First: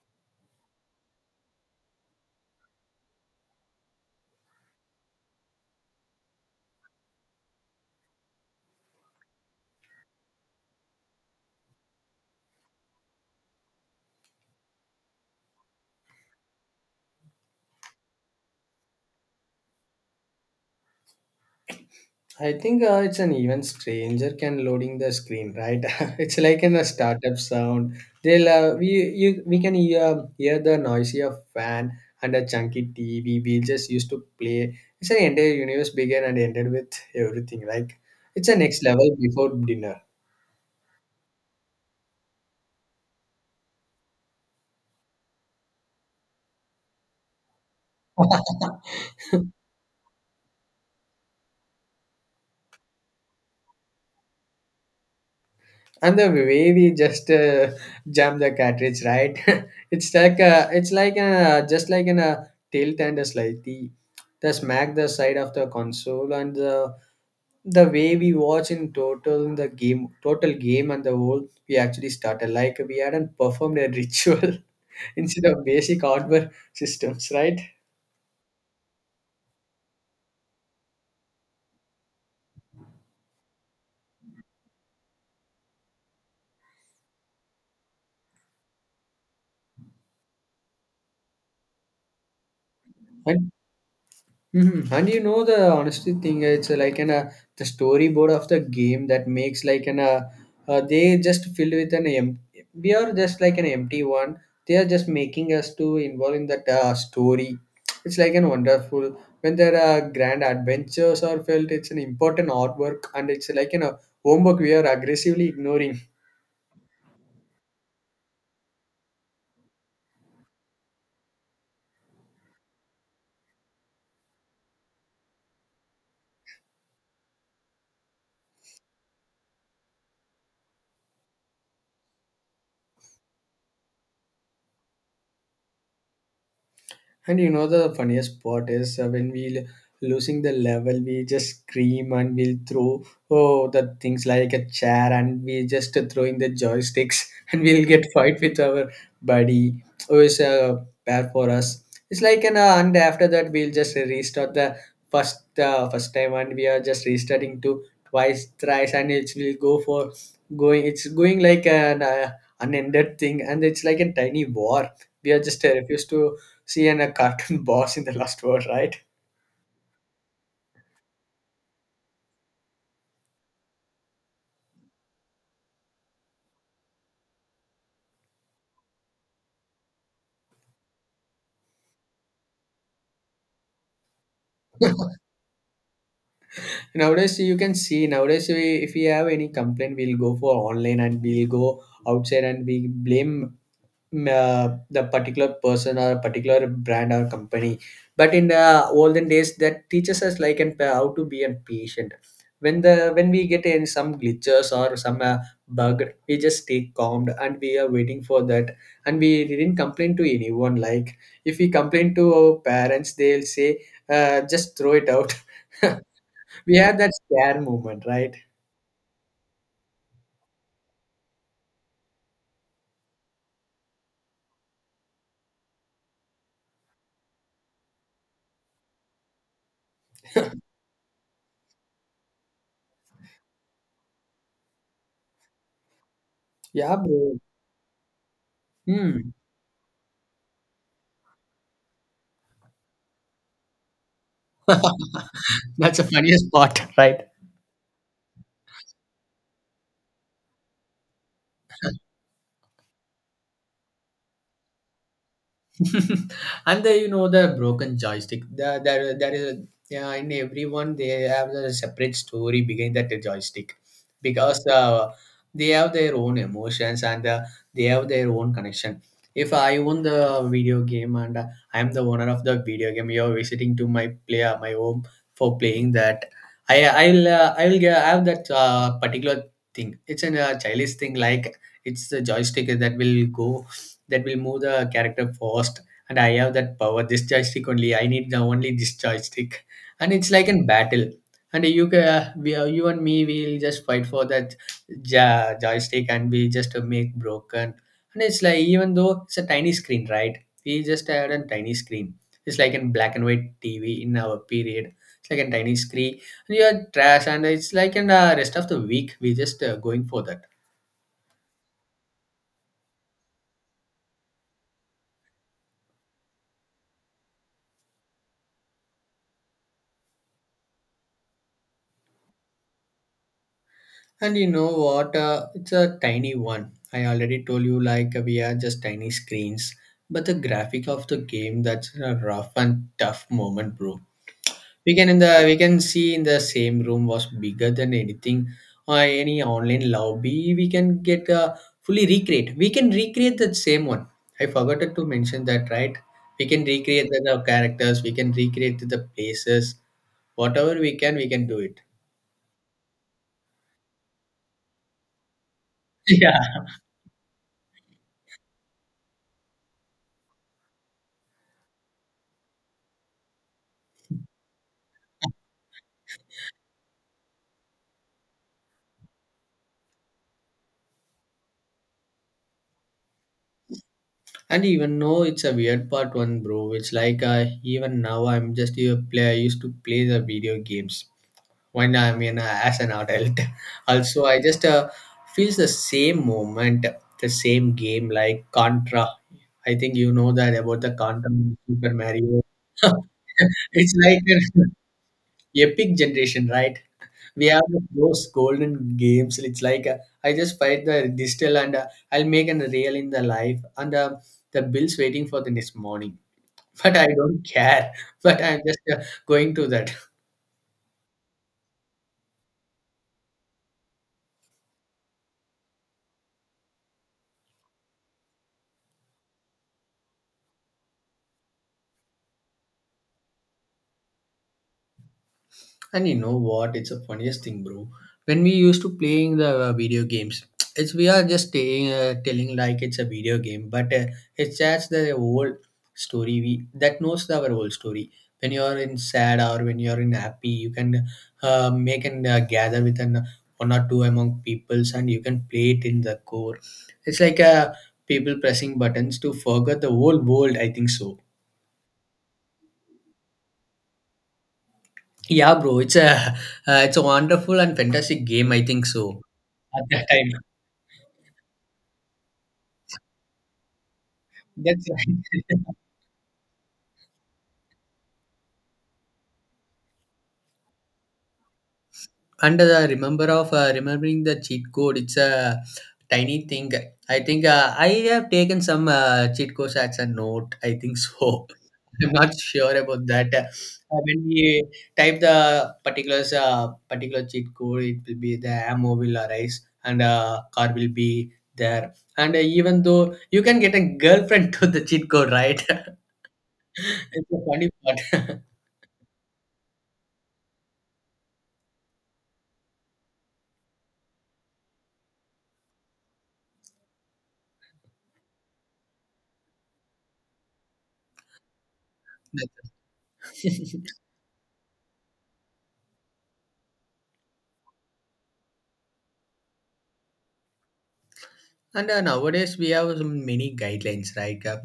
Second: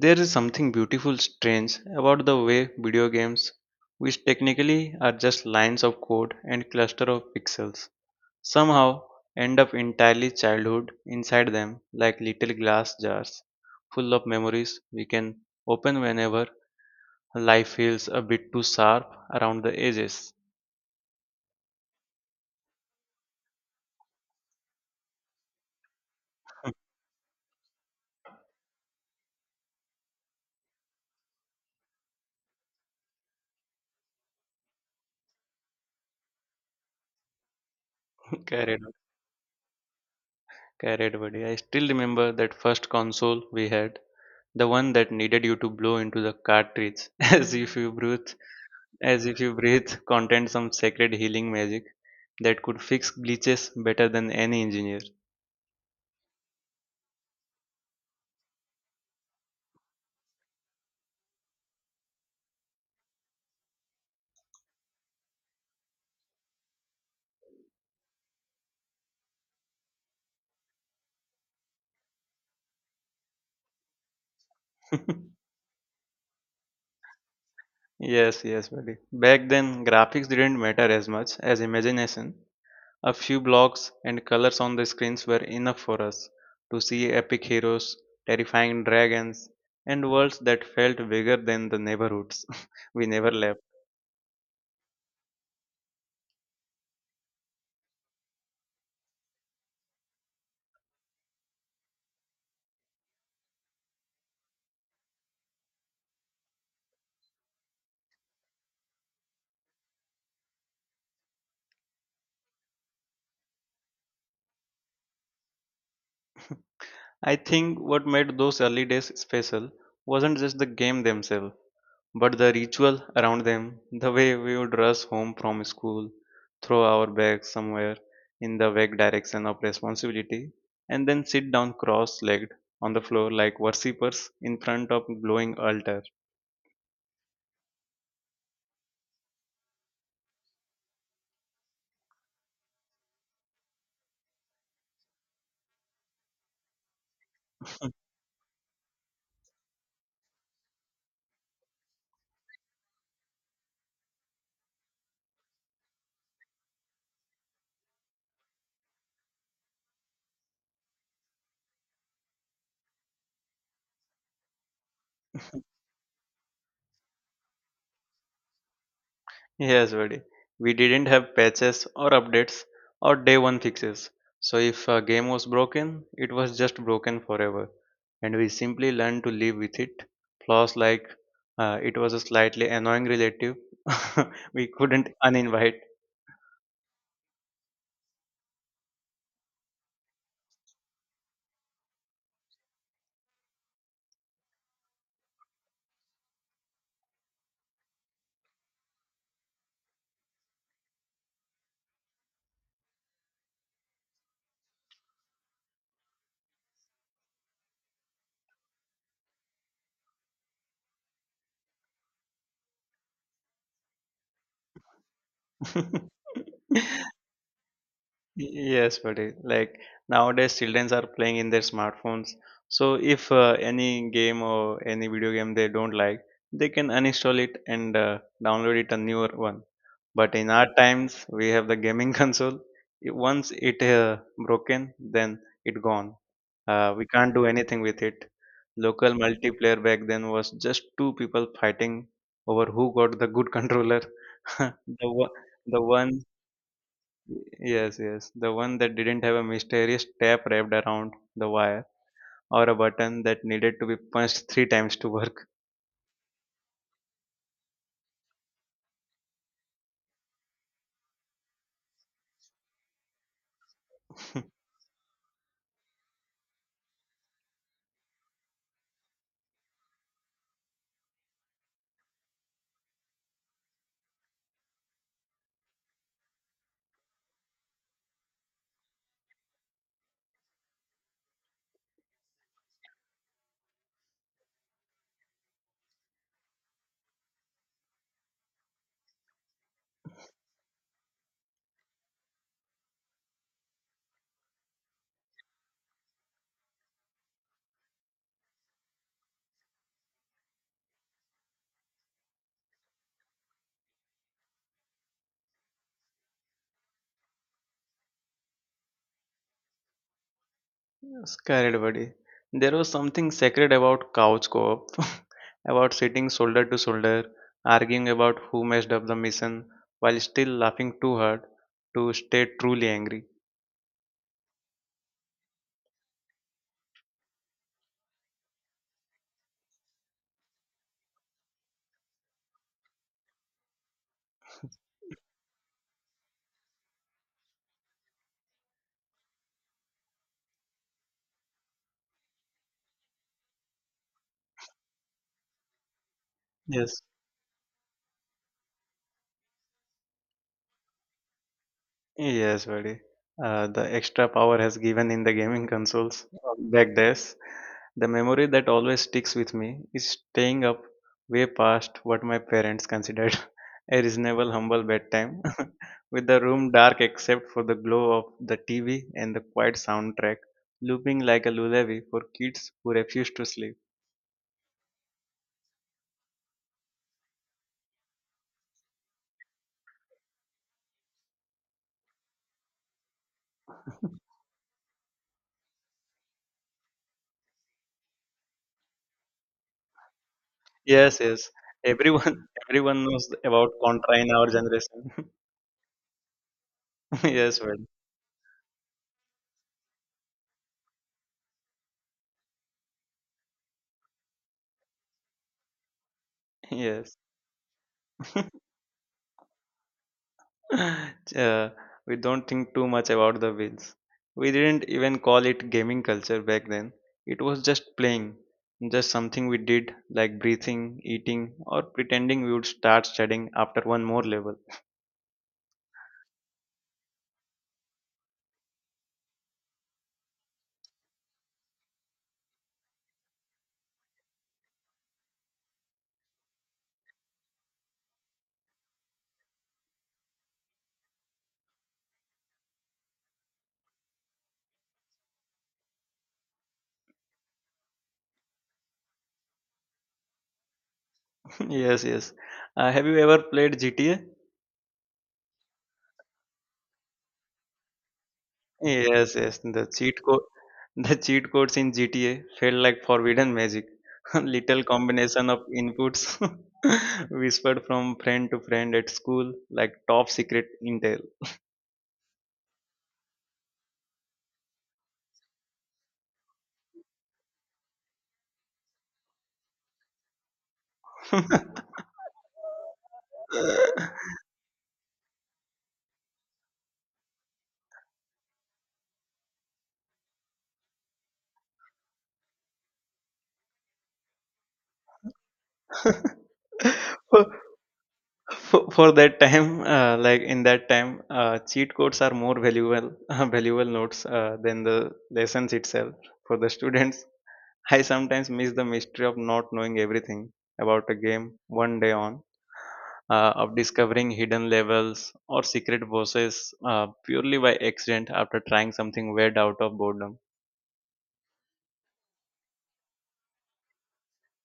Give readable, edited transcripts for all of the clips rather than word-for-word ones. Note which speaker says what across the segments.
Speaker 1: There is something beautiful strange about the way video games, which technically are just lines of code and cluster of pixels, somehow end up entirely childhood inside them like little glass jars full of memories we can open whenever life feels a bit too sharp around the edges.
Speaker 2: I think it's an even stranger can loading the screen, right? It's like in a startup sound. They'll uh, we we can hear the noisy of fan and a chunky TV. We just used to play. It's an entire universe began and ended with everything. Like it's a
Speaker 1: Carried,
Speaker 2: next level before dinner.
Speaker 1: carried buddy. I still remember that first console we had, the one that needed you to blow into the cartridge as if you breathe Contained some sacred healing magic that could fix glitches better than any engineer.
Speaker 2: And the way we just jam the cartridge right. Just like in a tilt and a slightly the smack the side of the console and the way we watch in total the game total game and the whole we actually started like we hadn't performed a ritual. Instead of basic hardware systems, right?
Speaker 1: Yes, yes, buddy. Back then, graphics didn't matter as much as imagination. A few blocks and colors on the screens were enough for us to see epic heroes, terrifying dragons, and worlds that felt bigger than the neighborhoods we never
Speaker 2: And
Speaker 1: left.
Speaker 2: mhm. And you know the honesty thing, it's like an the storyboard of the game that makes like an they just filled with an empty. We are just like an empty one. They are just making us to involve in that story. It's like an wonderful when there are grand adventures are felt. It's an important artwork and it's like an homework we are aggressively ignoring.
Speaker 1: I think what made those early days special wasn't just the game themselves, but the ritual around them, the way we would rush home from school, throw our bags somewhere in the vague direction of responsibility, and then sit down cross legged on the floor like worshippers in front of glowing altar.
Speaker 2: And you know the funniest part is when losing the level, we just scream and we'll throw oh the things like a chair and we just throwing the joysticks. And we'll get fight with our buddy who is bad for us. It's like an and after that we'll just restart the first time and we are just restarting to twice thrice and it will go for going. It's going like an unended thing and it's like a tiny war. We are just refused to see and a cartoon boss in the last word, right?
Speaker 1: Yes, buddy. We didn't have patches or updates or day one fixes. So if a game was broken, it was just broken forever. And we simply learned to live with it. Flaws like it was a slightly annoying relative we couldn't uninvite.
Speaker 2: Nowadays, you can see nowadays we, if we have any complaint, we'll go for online and we'll go outside and we blame the particular person or a particular brand or company, but in the olden days that teaches us like and how to be a patient when the when we get in some glitches or some bug. We just stay calmed and we are waiting for that and we didn't complain to anyone. Like if we complain to our parents, they'll say just throw it out. We have that scare moment, right?
Speaker 1: Yes, buddy. Like nowadays, children are playing in their smartphones. So if any game or any video game they don't like, they can uninstall it and download it a newer one. But in our times, we have the gaming console. Once it broken, then it gone.
Speaker 2: Yeah,
Speaker 1: We can't
Speaker 2: bro.
Speaker 1: do anything with it. Local
Speaker 2: Hmm.
Speaker 1: multiplayer back then was just two people fighting over who got the good controller. The one, the
Speaker 2: That's the
Speaker 1: one
Speaker 2: funniest part, right?
Speaker 1: yes, yes. The one that didn't have a mysterious tape wrapped around the wire or a button that needed to be punched three times to work.
Speaker 2: And the you know the broken joystick there is a yeah, in everyone they have a separate story behind that joystick because they have their own emotions and they have their own connection. If I own the video game and I am the owner of the video game, you're visiting to my player my home for playing that. I i'll uh, i'll g- have that particular thing. It's a childish thing. Like it's the joystick that will go that will move the character fast, and I have that power. This joystick only. I need the only this joystick, and it's like in battle. And you and me, we'll just fight for that joystick, and we just make broken. And it's like even though it's a tiny screen, right? We just had a tiny screen. It's like in black and white TV in our period. It's like a tiny screen. And you are trash, and it's like in the rest of the week we just going for that.
Speaker 1: Scared buddy. There was something sacred about couch co-op, about sitting shoulder to shoulder, arguing about who messed up the mission while still laughing too hard to stay truly angry.
Speaker 2: And you know what? It's a tiny one. I already told you, like, we are just tiny screens. But the graphic of the game, that's a rough and tough moment, bro. We can in the we can see in the same room was bigger than anything or any online lobby. We can get fully recreate. We can recreate that same one. I forgot to mention that, right? We can
Speaker 1: Yes.
Speaker 2: recreate the characters. We can recreate the places. Whatever we can do it.
Speaker 1: Yes, buddy. The extra power has given in the gaming consoles
Speaker 2: Yeah.
Speaker 1: on back days. The memory that always sticks with me is staying up way past what my parents considered a reasonable, humble bedtime, with the room dark except for the glow of the TV and the quiet soundtrack looping like a lullaby for kids who refuse to sleep.
Speaker 2: And even know it's a weird part one, bro. It's like even now I'm just a player. I used to play the video games when I mean as an adult. Also, I just feels the same moment, the same game like Contra. I think you know that about the
Speaker 1: Yes,
Speaker 2: Contra,
Speaker 1: yes.
Speaker 2: Super
Speaker 1: Everyone,
Speaker 2: Mario.
Speaker 1: everyone knows about
Speaker 2: It's
Speaker 1: Contra
Speaker 2: like
Speaker 1: in
Speaker 2: an
Speaker 1: our generation.
Speaker 2: epic generation, right? We
Speaker 1: Yes,
Speaker 2: have
Speaker 1: well,
Speaker 2: those golden games. It's like I just fight the digital and I'll make an real in the life and the bills waiting for the next morning. But I
Speaker 1: yes.
Speaker 2: don't care. But I'm just going to that.
Speaker 1: Uh, we don't think too much about the wheels. We didn't even call it gaming culture back then. It was just playing, just something we did like breathing, eating, or pretending we would start studying after one more level.
Speaker 2: And you know what? It's the funniest thing, bro. When we used to playing the video games, it's we are just staying, telling like it's a video game, but it's just the whole story. We that knows our whole story. When you are in sad or when you are in happy, you can make and gather with an one or two among peoples, and you can play it in the core. It's like people pressing buttons to forget the whole world. I think so.
Speaker 1: Yes, yes. Have you ever played GTA?
Speaker 2: Yeah, bro. It's a it's a wonderful and fantastic game. I think so.
Speaker 1: Yes, yes.
Speaker 2: At
Speaker 1: The
Speaker 2: that
Speaker 1: cheat
Speaker 2: time.
Speaker 1: code, the cheat codes in GTA felt like forbidden magic. Little
Speaker 2: That's right.
Speaker 1: combination of inputs whispered from friend to friend at school, like top secret intel.
Speaker 2: And remember of remembering the cheat code, it's a tiny thing. I think I have taken some cheat codes as a note, I think so. I'm not sure about that. Uh, when we type the particulars uh, particular cheat code, it will be the ammo will arise and car will be there, and even though you can get a girlfriend to the cheat code, right? It's a
Speaker 1: for,
Speaker 2: funny part.
Speaker 1: for that time, like in that time, cheat codes are more valuable, valuable notes than the lessons itself for the students. I sometimes miss the mystery of not knowing everything about a game one day on,
Speaker 2: That's-
Speaker 1: of discovering hidden levels or secret bosses purely by accident after trying something weird out of boredom.
Speaker 2: And nowadays we have some many guidelines, right? Uh,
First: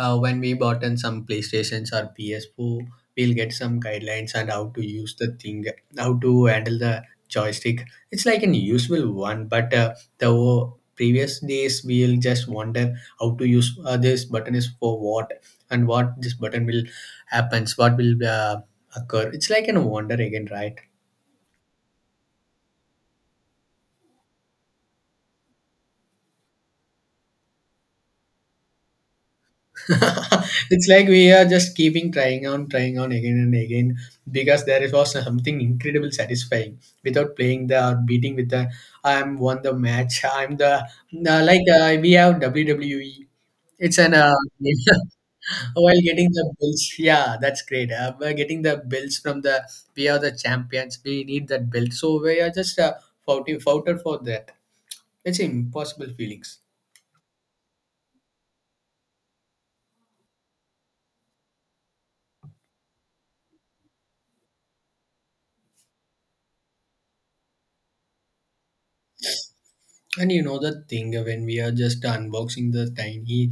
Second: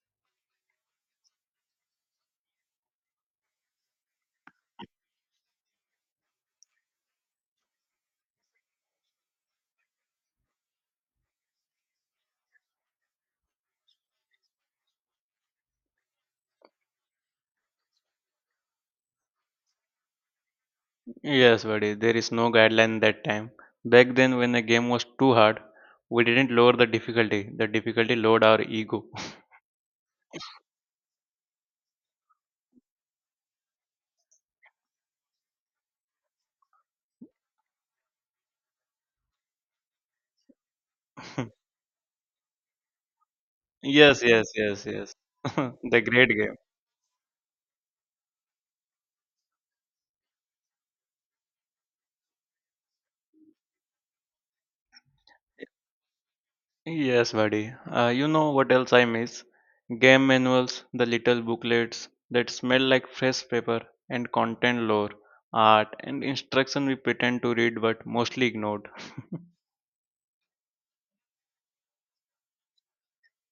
Speaker 2: uh, When we bought in some PlayStations or PS4, we'll get some guidelines and how to use the thing, how to handle the joystick. It's like an useful one, but the previous days we'll just wonder how to use this button is for what and what this button will happens, what will occur. It's like an wonder again, right?
Speaker 1: Yes, buddy, there is no guideline that time. Back then, when a game was too hard, we didn't lower the difficulty. The difficulty lowered our ego.
Speaker 2: It's like we are just keeping trying on, trying on again and again because there is was something incredible satisfying without playing the or beating with the I'm won the match. I'm the no, like we have WWE. It's an
Speaker 1: Yes, yes, yes, yes.
Speaker 2: while
Speaker 1: The great
Speaker 2: getting the
Speaker 1: game.
Speaker 2: bills. Yeah, that's great. By getting the bills from the we are the champions. We need that belt. So we are just fought foughter for that. It's impossible feelings.
Speaker 1: Yes, buddy. You know what else I miss? Game manuals, the little booklets that smell like fresh paper, and content lore, art, and instruction we pretend to read but mostly ignored.
Speaker 2: And you know the thing when we are just unboxing the tiny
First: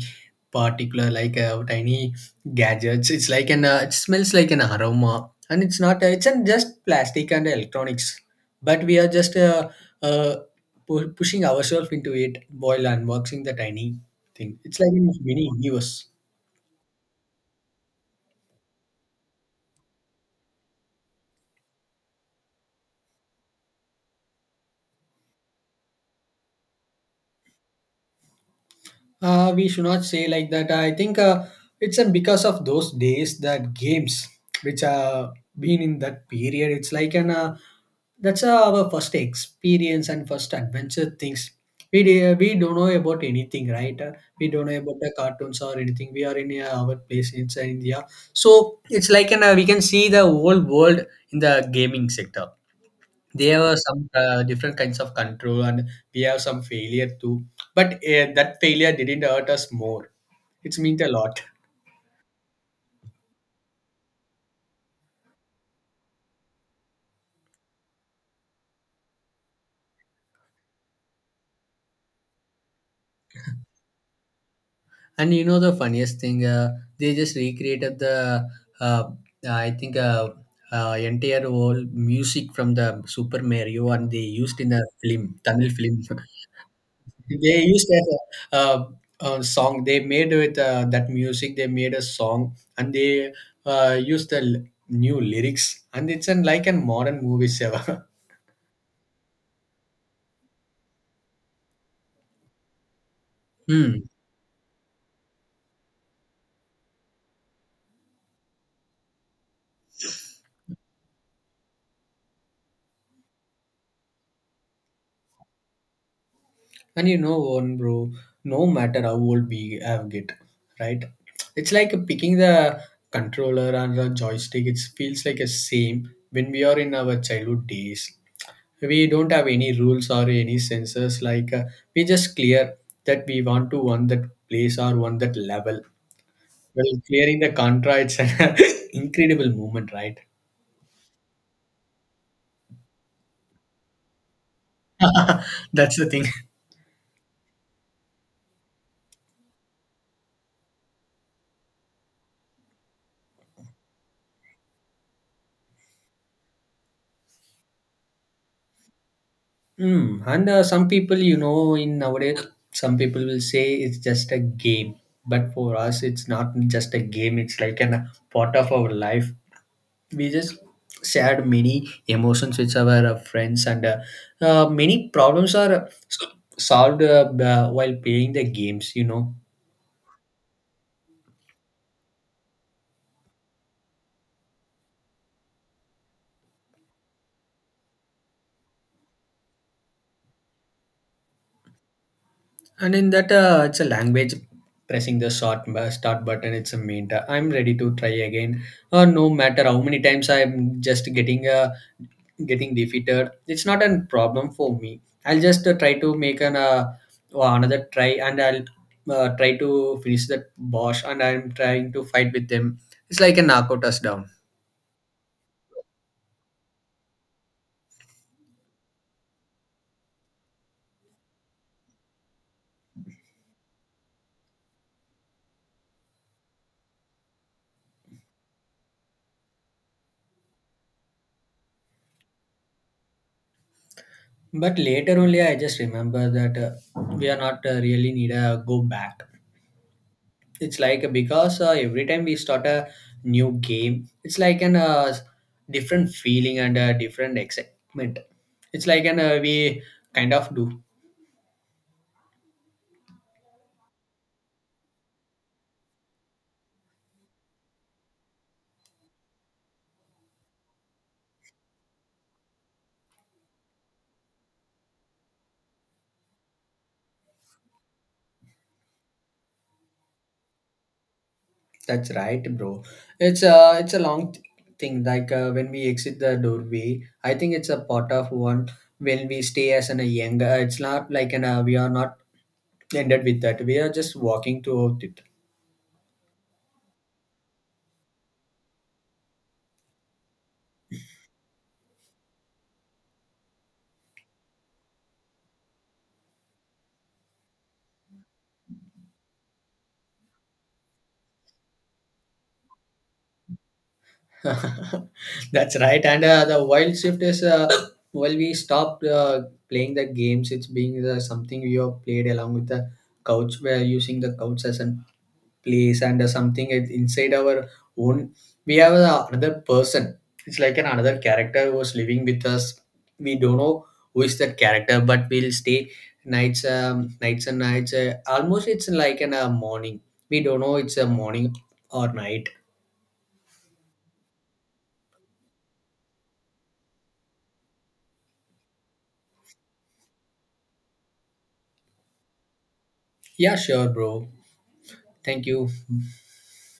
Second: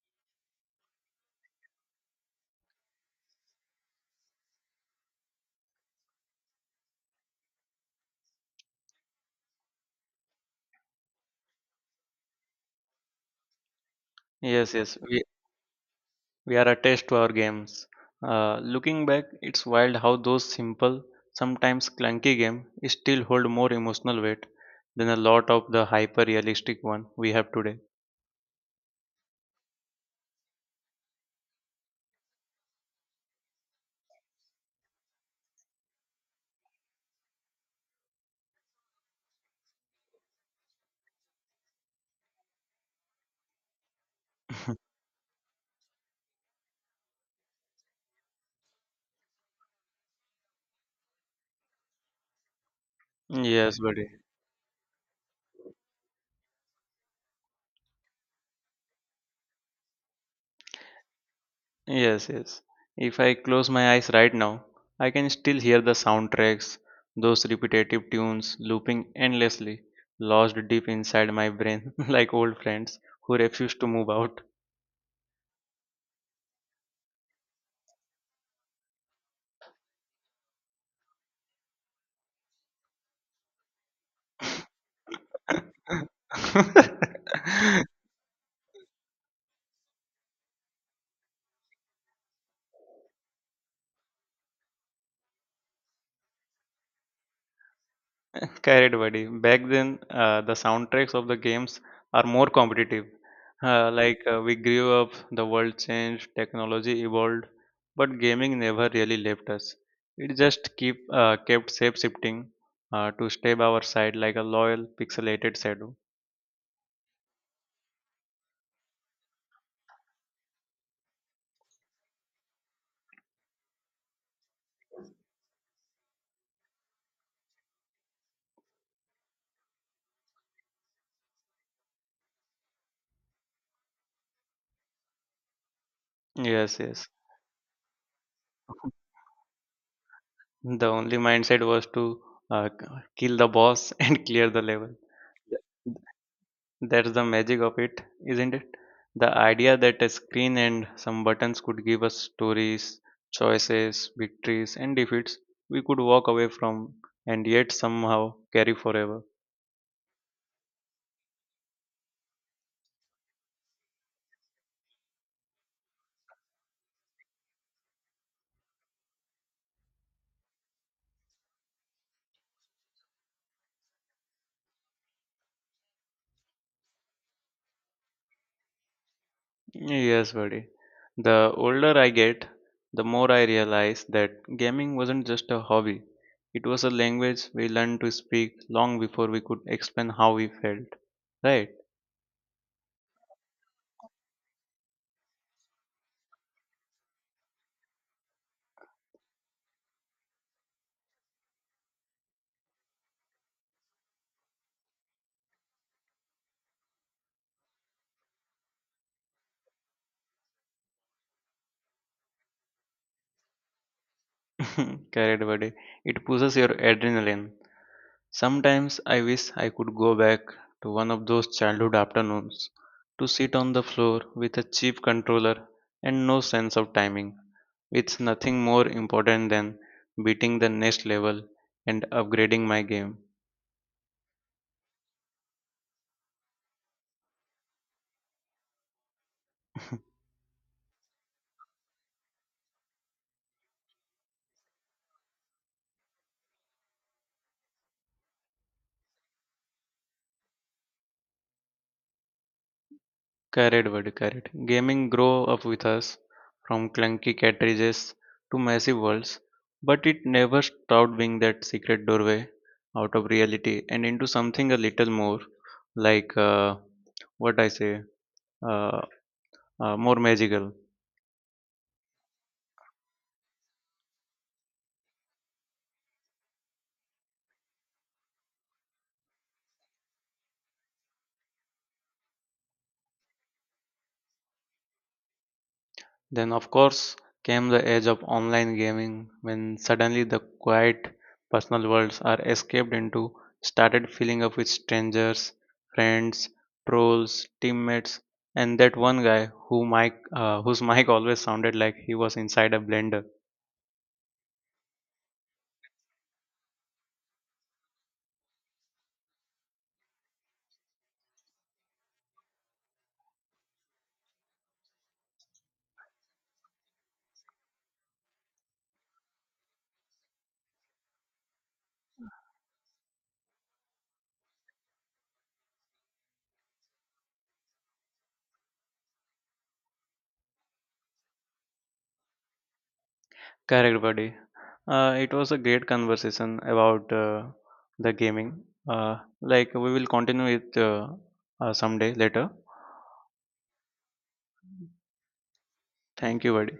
Speaker 2: particular like tiny gadgets, it's like an it smells like an aroma, and it's not it's an just plastic and electronics, but we are just uh, pushing ourselves into it while unboxing the tiny thing.
Speaker 1: Yes,
Speaker 2: It's like
Speaker 1: yes.
Speaker 2: a mini universe.
Speaker 1: We are attached to our games. Looking back, it's wild how those simple, sometimes clunky games still hold more emotional weight than a lot of the hyper realistic one we have today.
Speaker 2: We should not say like that. I think it's because of those days that games which are been in that period. It's like an that's our first experience and first adventure things. We do, we don't know about anything, right? We don't know about the cartoons or anything. We are in our place inside India, so it's like an we can see the whole world in the gaming sector. They have
Speaker 1: Yes, buddy.
Speaker 2: some different kinds of control and we have some failure too, but that failure didn't hurt us more. It's meant a lot.
Speaker 1: Yes, yes. If I close my eyes right now, I can still hear the soundtracks, those repetitive tunes looping endlessly, lodged deep inside my brain, like old friends who refuse to move out.
Speaker 2: And you know the funniest thing they just recreated the uh, I think entire whole music from the Super Mario and they used in the film Tamil film. They used as a, uh, a song. They made with that music. They made a song and they used new lyrics. And it's an, like a modern movie ever.
Speaker 1: Carried buddy. Back then, the soundtracks of the games are more competitive.
Speaker 2: Hmm.
Speaker 1: Like we grew up, the world changed, technology evolved, but gaming never really left us. It just keep kept shape shifting to stay by our side like a loyal pixelated shadow.
Speaker 2: And you know one, bro. No matter how old we have get, right? It's like picking the controller and the joystick. It feels like a same when we are in our childhood days. We don't have any rules or any sensors like we just clear that we want to one that place or one that level.
Speaker 1: Yes,
Speaker 2: Well
Speaker 1: yes.
Speaker 2: clearing the Contra, it's an incredible moment, right?
Speaker 1: The only mindset was to uh, k- kill the boss and clear the level.
Speaker 2: That's the thing.
Speaker 1: That's the magic of it, isn't it? The idea that a screen and some buttons could give us stories, choices, victories, and defeats we could walk away from and yet somehow carry forever.
Speaker 2: Mm, and some people you know in nowadays some people will say it's just a game, but for us it's not just a game. It's like an a part of our life. We just shared many emotions with our friends and many problems are solved while playing the games, you know.
Speaker 1: Yes, buddy. The older I get, the more I realize that gaming wasn't just a hobby. It was a language we learned to speak long before we could explain how we felt. Right?
Speaker 2: And in that it's a language. Pressing the start button, it's a I'm ready to try again. Uh, no matter how many times I'm just getting defeated, it's not a problem for me. I'll just try to make an another try, and I'll try to finish that boss and I'm trying to fight with them. It's like a knockout us down.
Speaker 1: Correct, buddy. It pushes your adrenaline. Sometimes I wish I could go back to one of those childhood afternoons to sit on the floor with a cheap controller and no sense of timing, with nothing more important than beating the next level and upgrading my game.
Speaker 2: But later only I just remember that we are not really need a go back. It's like because every time we start a new game, it's like an different feeling and a different excitement. It's like an we kind of do.
Speaker 1: Carried word carried. Gaming grew up with us from clunky cartridges to massive worlds, but it never stopped being that secret doorway out of reality and into something a little more like what I say uh, more magical.
Speaker 2: That's right, bro. It's a long thing. Like when we exit the doorway, I think it's a part of one. When we stay as an a younger, it's not like an we are not ended with that. We are just walking throughout it.
Speaker 1: Then, of course, came the age of online gaming when suddenly the quiet personal worlds are escaped into started filling up with strangers, friends, trolls, teammates, and that one guy who whose mic always sounded like he was inside a blender.
Speaker 2: That's right. And the wild shift is while we stopped playing the games, it's being the something you have played along with the couch. We're using the couch as a place and something inside our own we have a another person. It's like an another character who was living with us. We don't know who is that character, but we'll stay nights. Um, nights and nights almost it's like an a morning. We don't know it's a morning or night.
Speaker 1: Correct, buddy. It was a great conversation about the gaming. Like we will continue it someday later.
Speaker 2: Yeah, sure, bro. Thank you.
Speaker 1: Thank you, buddy.